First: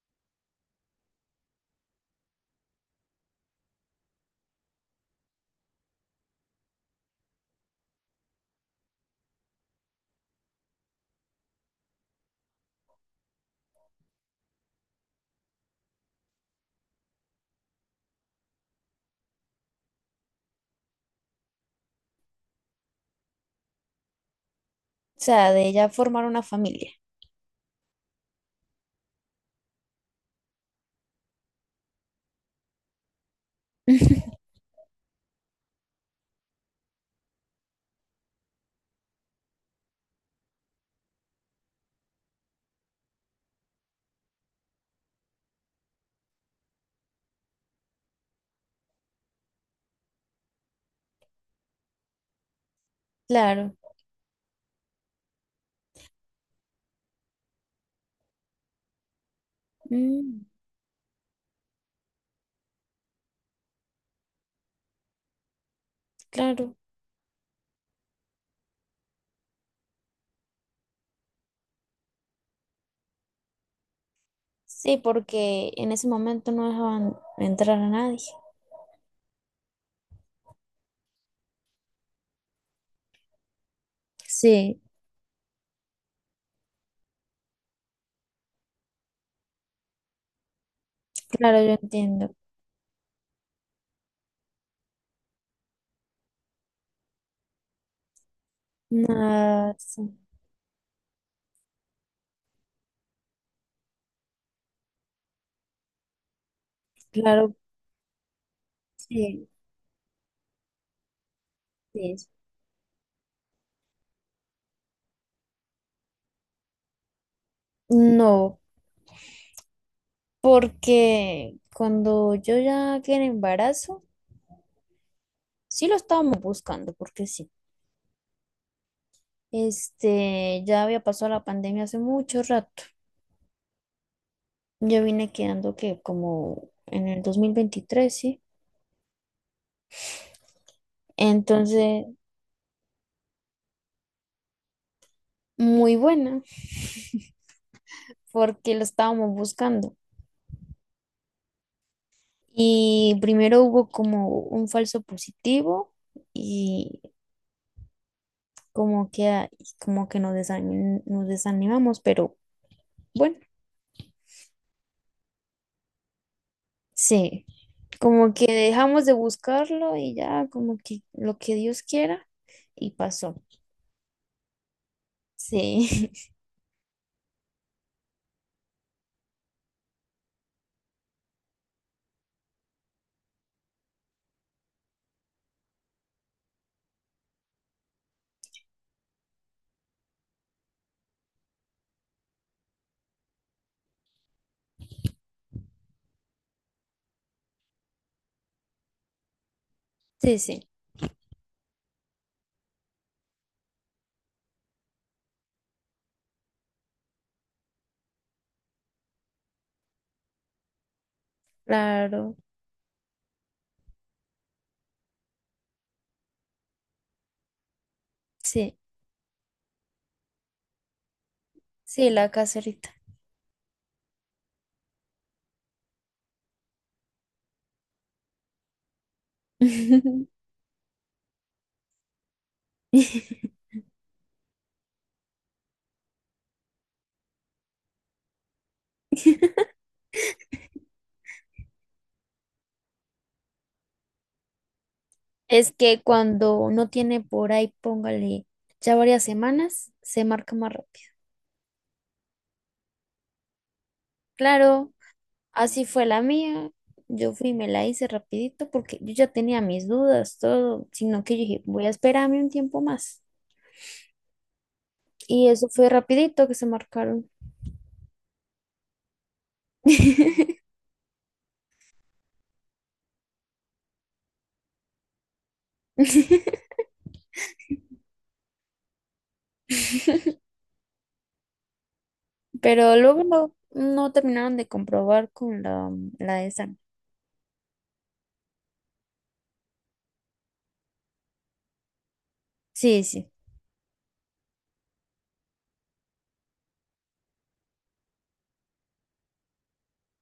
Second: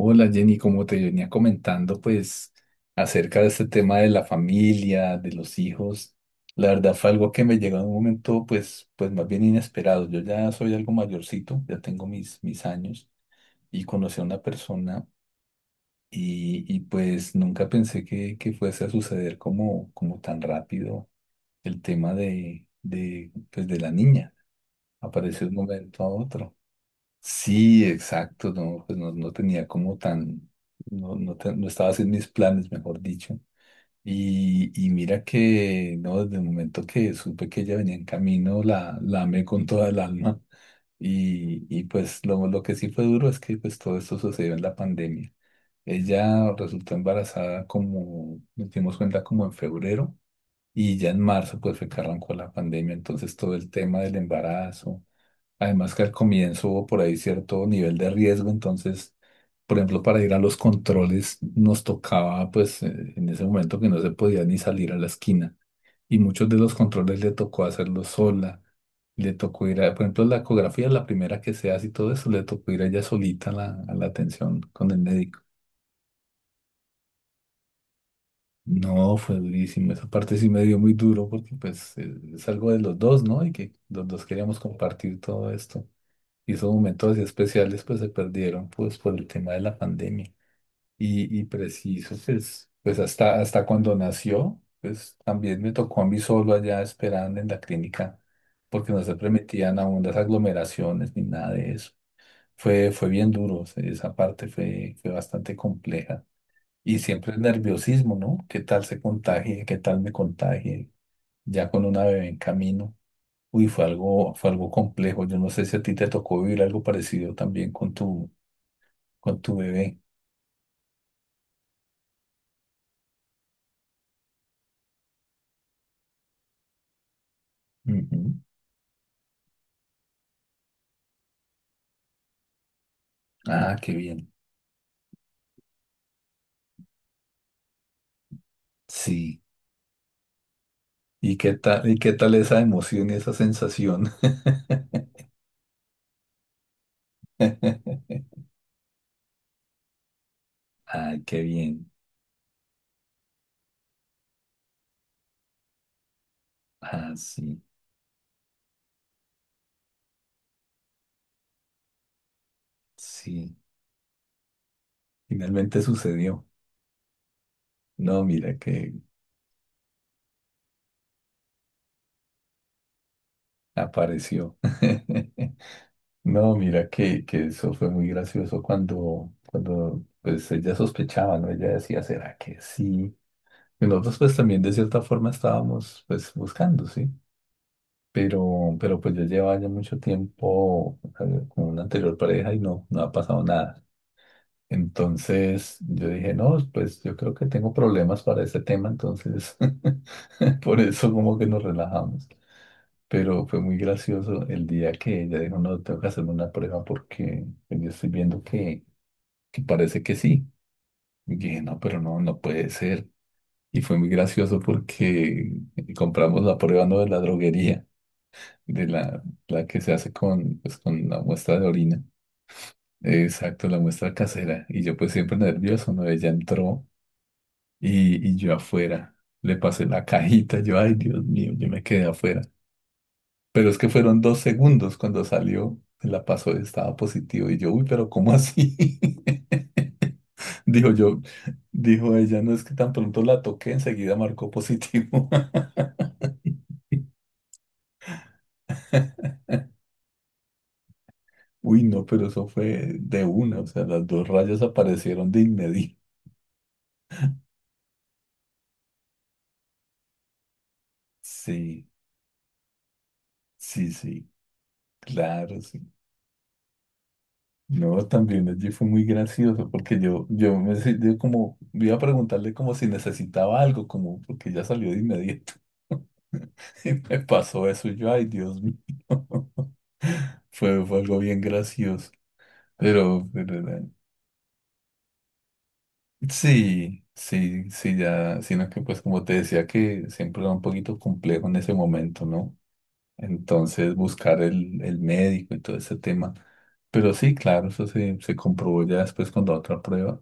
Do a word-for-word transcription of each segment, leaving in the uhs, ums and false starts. Hola Jenny, como te venía comentando, pues acerca de este tema de la familia, de los hijos, la verdad fue algo que me llegó en un momento pues, pues más bien inesperado. Yo ya soy algo mayorcito, ya tengo mis, mis años y conocí a una persona y, y, pues nunca pensé que, que fuese a suceder como, como tan rápido el tema de, de, pues, de la niña. O Apareció de sea, un de ya momento a formar una otro. familia. Sí, exacto, no, pues no, no tenía como tan. No, no, te- no estaba haciendo mis planes, mejor dicho. Y, y mira que, no, desde el momento que supe que ella venía en camino, la, la amé con toda el alma. Y, y pues lo, lo que sí fue duro es que pues todo esto sucedió en la pandemia. Ella resultó embarazada como, nos dimos cuenta como en febrero. Y ya en marzo, pues fue que arrancó la pandemia, entonces todo el Claro, tema del embarazo. Además que al comienzo hubo por ahí cierto nivel de riesgo, entonces, por ejemplo, para ir a mm, los controles nos tocaba, pues, eh, en ese momento que no se podía ni salir a la esquina. Y muchos de los claro. controles le tocó hacerlos sola. Le tocó ir a, por ejemplo, la ecografía, la primera que se hace y todo eso, le tocó ir a ella solita a la, a la atención con el Sí, médico. porque en ese momento no dejaban entrar a nadie. No, fue durísimo. Esa parte sí me dio muy duro porque pues eh, es algo de los dos, ¿no? Y que los dos queríamos Sí, compartir todo esto. Y esos momentos así especiales pues se perdieron pues por el tema de la pandemia. Y, y claro, yo preciso, entiendo. pues, pues hasta, hasta cuando nació, pues también me tocó a mí solo allá esperando en la clínica porque no se Nada, permitían aún las sí, aglomeraciones ni nada de eso. Fue, fue bien duro, o sea, esa parte fue, fue bastante compleja. Y siempre el claro, nerviosismo, ¿no? ¿Qué tal se sí, contagie? ¿Qué tal me contagie? Ya con una sí. bebé en camino. Uy, fue algo, fue algo complejo. Yo no sé si a ti te tocó vivir algo parecido también con tu, No, con tu bebé. porque cuando yo ya quedé en embarazo, sí lo estábamos buscando, porque sí. Ujú. Este, ya había pasado la pandemia hace mucho rato. Ah, qué bien. Yo vine quedando que como en el dos mil veintitrés, sí. Sí. ¿Y qué tal, y Entonces, qué tal esa emoción y esa sensación? muy buena, porque lo estábamos buscando. Ay, qué bien. Y primero hubo como un falso positivo y Ah, sí, como que, a- y como que nos desanim- nos desanimamos, pero bueno, sí. Finalmente sucedió. sí, No, como que mira que dejamos de buscarlo y ya como que lo que Dios quiera y pasó. apareció. Sí, No, mira que, que eso fue muy gracioso cuando, cuando pues ella sospechaba, ¿no? Ella decía, ¿será que sí? Y nosotros pues también de cierta forma estábamos pues buscando, ¿sí? Pero, pero pues yo llevaba ya mucho tiempo eh, con una anterior pareja y no, no ha pasado nada. Entonces yo dije, no, pues yo creo que tengo problemas para ese tema, entonces sí, sí, por eso como que nos relajamos. Pero fue muy gracioso el día que ella dijo, no, tengo que hacerme una prueba porque pues, yo estoy viendo que, que parece que sí. Y dije, no, pero no, claro, no puede ser. Y fue muy gracioso porque compramos la prueba no de la droguería, sí, de la, la que se hace con, pues, con la muestra de orina. sí, la caserita. Exacto, la muestra casera. Y yo pues siempre nervioso, ¿no? Ella entró y, y yo afuera. Le pasé la cajita, yo, ay, Dios mío, yo me quedé afuera. Pero es que fueron dos segundos cuando salió, la pasó y estaba positivo. Y yo, uy, pero ¿cómo así? Dijo yo, dijo ella, no es que tan pronto la toqué, enseguida marcó positivo. Es que cuando no tiene por ahí, póngale ya varias semanas, se marca más rápido. Uy, no, pero eso fue de una, o sea, las dos rayas Claro, aparecieron de así inmediato. fue la mía. Yo fui y me la hice rapidito porque yo ya tenía mis dudas, todo, sino que yo dije, voy Sí, a esperarme un tiempo más. sí, sí, Y claro, eso fue sí. rapidito que se marcaron. No, también allí fue muy gracioso porque yo, yo me se- yo como iba a preguntarle como si necesitaba algo, como porque ya salió de inmediato. Y me pasó eso, y yo, ay, Dios mío. Fue, fue algo bien gracioso. Pero luego Pero, no, pero, eh, no terminaron de comprobar con la, la de esa. sí, sí, sí, ya, sino que pues como te decía que siempre era un poquito complejo en ese momento, ¿no? Sí, sí. Entonces buscar el, el médico y todo ese tema. Pero sí, claro, eso se, se comprobó ya después con la otra prueba.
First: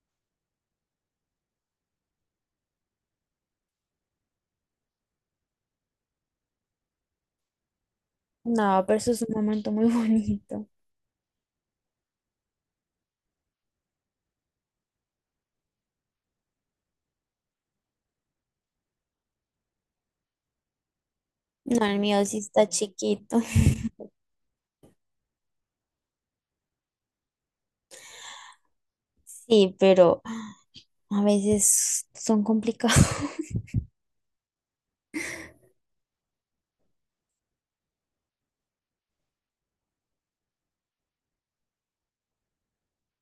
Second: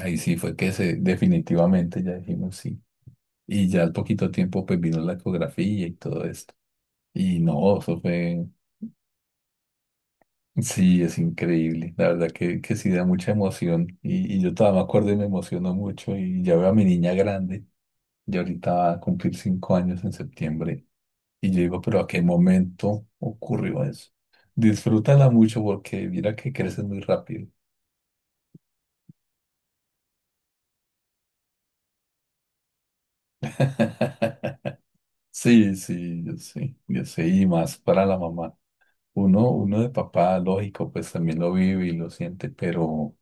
Ahí sí fue que se, definitivamente ya dijimos sí. Y ya al poquito tiempo pues vino la ecografía y todo esto. Y no, eso fue, No, pero eso es un momento muy bonito. sí, es increíble. La verdad que, que sí da mucha emoción. Y, y yo todavía me acuerdo y me emociono mucho. Y ya veo a mi niña grande, ya ahorita va a cumplir cinco años en septiembre. Y yo digo, No, el pero ¿a qué mío sí está momento chiquito. ocurrió eso? Disfrútala mucho porque mira que creces muy rápido. Sí, pero a veces son complicados. Sí, sí, yo sé, yo sé, y más para la mamá. Uno, uno de papá, lógico, pues también lo vive y lo siente, pero,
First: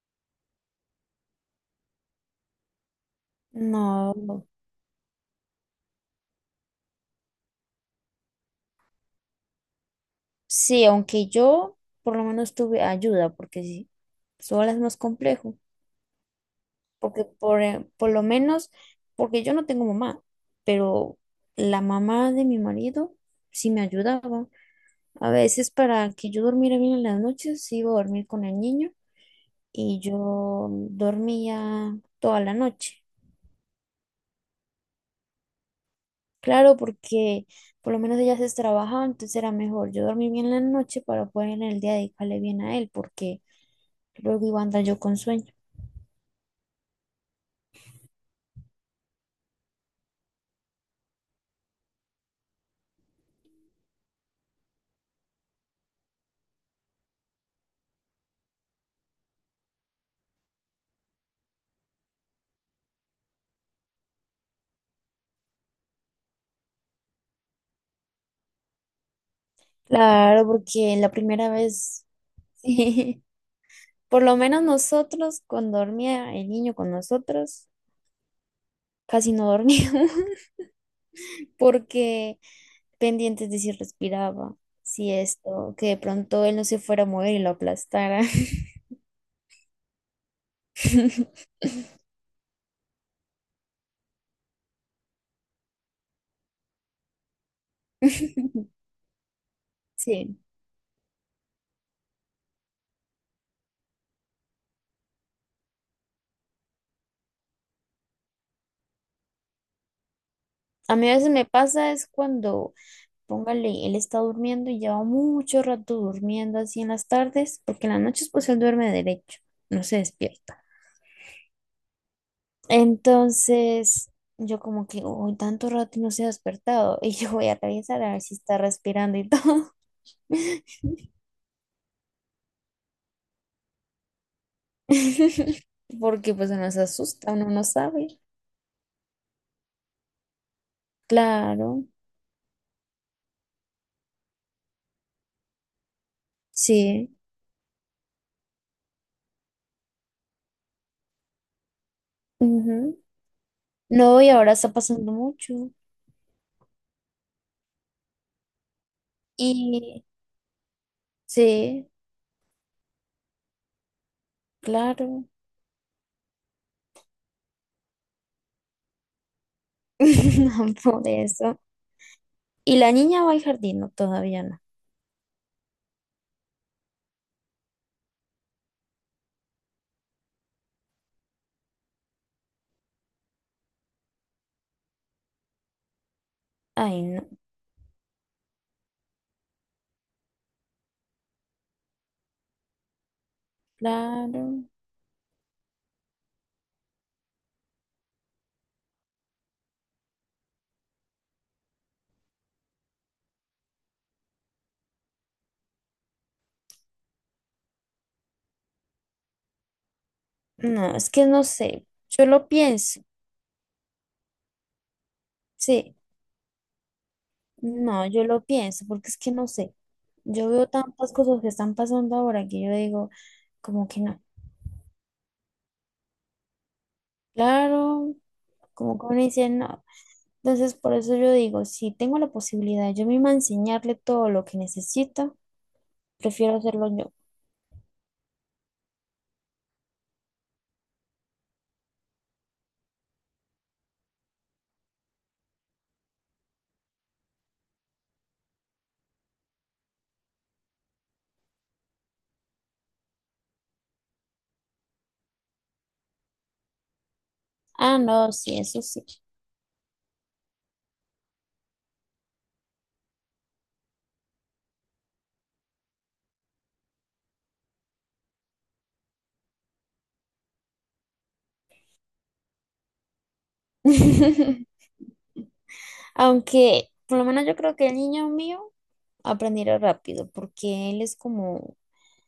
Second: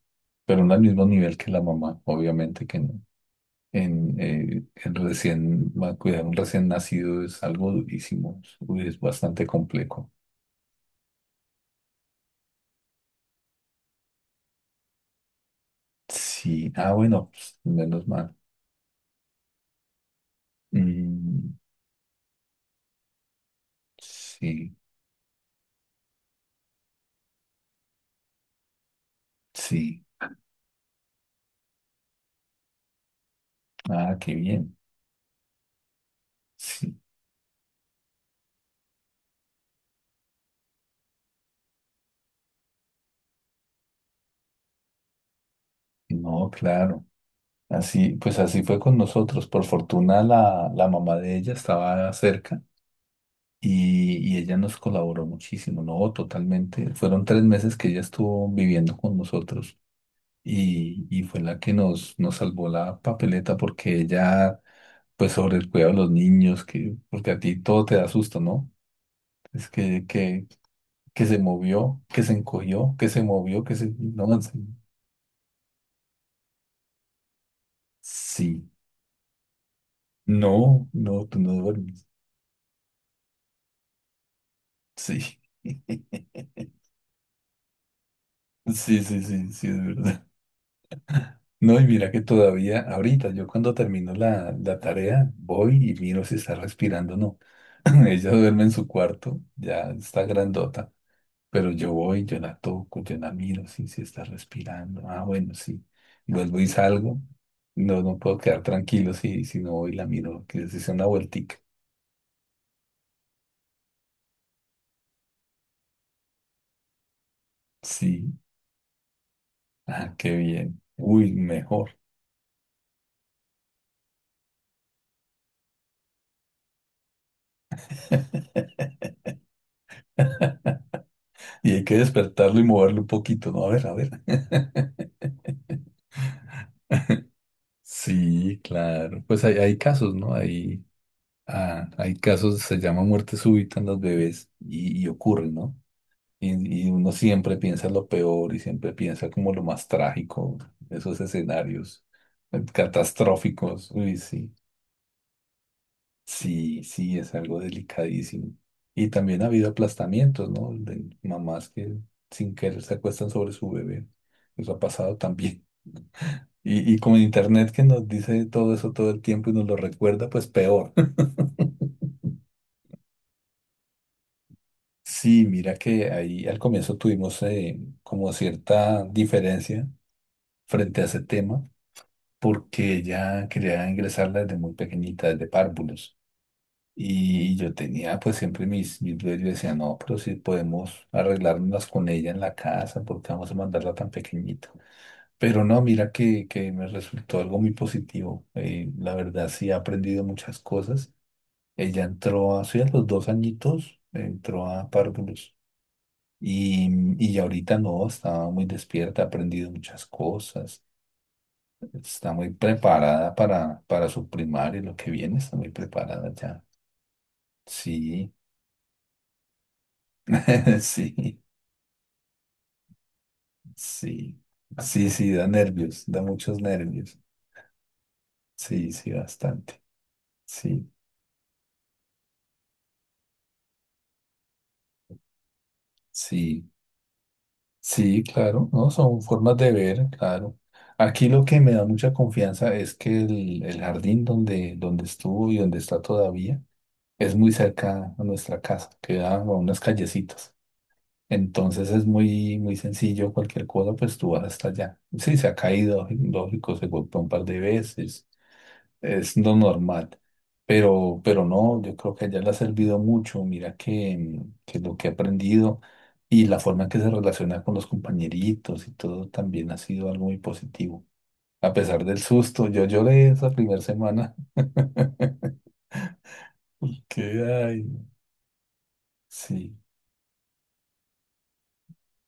pero no al mismo nivel que la mamá, obviamente que no. En, No, eh, en recién, va- Cuidar un recién nacido es algo durísimo, uy, es bastante complejo. sí, aunque yo por lo menos tuve ayuda, porque sí, sola es más complejo, Sí, ah, porque bueno, pues, por, eh, menos por lo mal. menos, porque yo no tengo mamá, pero Mm, la mamá de mi marido sí me ayudaba. sí, A veces para que yo durmiera bien en las noches, iba a dormir con el niño y sí, yo dormía toda la noche. ah, qué bien, Claro, sí, porque por lo menos ella se trabajaba, entonces era mejor yo dormí bien la noche para poder en el día dedicarle bien a él, porque luego iba a andar yo con sueño. no, claro. Así, pues así fue con nosotros. Por fortuna la, la mamá de ella estaba cerca. y, y ella nos colaboró muchísimo, no, totalmente. Fueron tres meses que ella estuvo viviendo con nosotros y, y fue la que nos, nos salvó la papeleta porque ella, pues sobre el cuidado de los niños, que, porque a ti todo te da susto, ¿no? Es que, Claro, que, porque la que se primera movió, vez, que se encogió, que se sí, movió, que se... por No, lo en menos serio. nosotros, cuando dormía el niño con nosotros, Sí. casi no dormíamos, No, no, tú no duermes. porque pendientes de si respiraba, si Sí. esto, que de pronto él no se fuera a mover y lo aplastara. Sí, sí, sí, sí, es verdad. No, y mira que todavía, ahorita, yo cuando termino la, la tarea, voy y miro si está respirando o no. Ella duerme en su cuarto, ya está Sí, grandota, pero yo voy, yo la toco, yo la miro, sí, sí está respirando. Ah, bueno, sí. Vuelvo y salgo. No, no puedo quedar tranquilo si, si no voy y la miro, que se sea a una mí a veces me vueltica. pasa es cuando póngale, él está durmiendo y lleva mucho rato durmiendo así en las tardes, porque en las noches Sí, pues él duerme derecho, no se ah, qué despierta. bien. Uy, mejor. Entonces yo como que, uy, tanto rato y no se ha despertado y yo voy a revisar a ver si está respirando y todo, Y hay que despertarlo y moverlo un poquito, ¿no? A ver, a ver. porque pues uno se asusta, uno no sabe. Sí, claro. Pues hay, hay casos, ¿no? Hay Claro, Ah, hay casos, se llama muerte súbita en los bebés y, y ocurre, ¿no? Y, y sí. uno siempre piensa lo peor y siempre piensa como lo más trágico, esos escenarios eh, Ujú. catastróficos. Uy, No, y sí, ahora está pasando mucho. sí, sí, es algo delicadísimo. Y también ha habido Y aplastamientos, ¿no? De mamás sí, que sin querer se acuestan sobre su bebé. Eso ha pasado claro, también. Y, y como en internet que nos dice todo eso todo el tiempo y nos lo recuerda, pues peor. por eso. Y la niña va al jardín, no, todavía no. Sí, mira que ahí al comienzo tuvimos eh, como cierta diferencia frente a ese tema, porque ella quería ingresarla desde muy pequeñita, desde párvulos. Ay, no, Y yo tenía pues siempre mis, mis dudas, yo decía, no, pero si podemos arreglárnoslas con ella en la casa, ¿porque vamos a mandarla tan claro. pequeñita? Pero no, mira que, que me resultó algo muy positivo. eh, la verdad sí ha aprendido muchas cosas. Ella entró, así a los dos añitos, entró a párvulos. Y, y ahorita no, está muy despierta, ha aprendido muchas cosas, No, es que no sé. Yo está muy lo pienso. preparada para, para su primaria, lo que viene, está muy Sí, preparada ya. no, yo Sí, lo pienso porque es que no sé. Yo veo tantas sí, cosas que están pasando ahora que yo digo, como que no. sí, sí, sí, da nervios, da muchos nervios. Claro, Sí, como que sí, uno dice bastante. no. Entonces, Sí, por eso yo digo, si tengo la posibilidad yo misma de enseñarle todo lo que necesita, prefiero sí, hacerlo yo. sí, claro, no, son formas de ver, claro. Aquí lo que me da mucha confianza es que el, el jardín donde, donde estuvo y donde está todavía, es muy cerca a nuestra casa, queda a unas callecitas. Entonces es muy, muy sencillo, cualquier cosa, pues tú vas hasta allá. Sí, se ha caído, lógico, se golpeó un par de Ah, veces, no, sí, eso sí. es lo normal. Pero, pero no, yo creo que a le ha servido mucho. Mira que, mm, que lo que ha aprendido y la forma en que se relaciona con los compañeritos y todo también ha sido algo muy positivo. A pesar del susto, yo lloré esa primera semana. Aunque, por Que, lo menos yo creo Ay, que el niño mío aprenderá sí, rápido porque él es como,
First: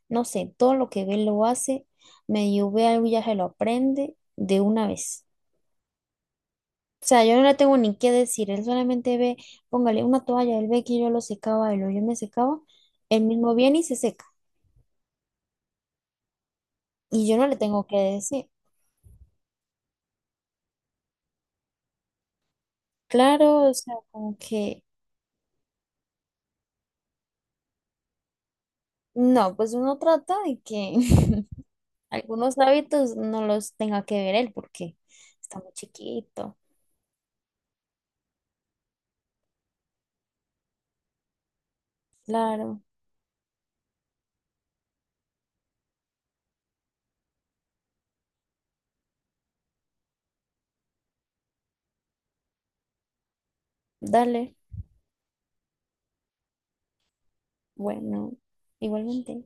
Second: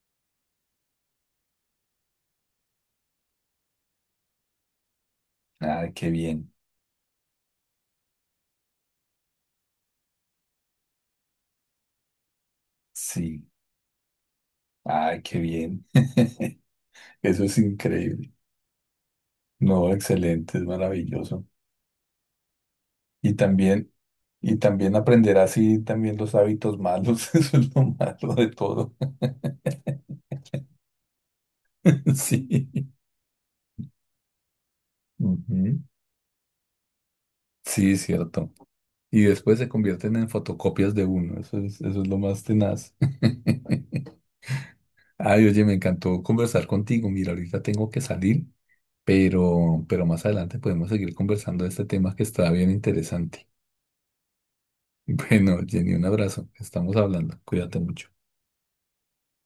no sé, todo lo que ve lo hace, medio ve algo y ya se lo aprende de una vez. ay, qué bien, O sea, yo no le tengo ni qué decir, él solamente ve, póngale una toalla, él ve que yo lo secaba, él o yo me secaba, él sí. mismo viene y se seca. Ay, qué bien. Y yo Eso no le es tengo que increíble. decir. No, excelente, es maravilloso. Y Claro, o también, sea, como y que también aprender así también los hábitos malos. Eso es lo malo de todo. no, pues uno trata de que algunos Sí. hábitos no los tenga que ver él porque está muy Ujú. chiquito. Sí, cierto. Y después se convierten en fotocopias de uno. Eso es, eso es lo más Claro, tenaz. Ay, oye, me encantó conversar contigo. Mira, ahorita tengo que salir, pero, pero, más adelante podemos seguir conversando de este tema que está bien interesante. dale, Bueno, Jenny, un abrazo. Estamos hablando. Cuídate mucho. bueno, igualmente.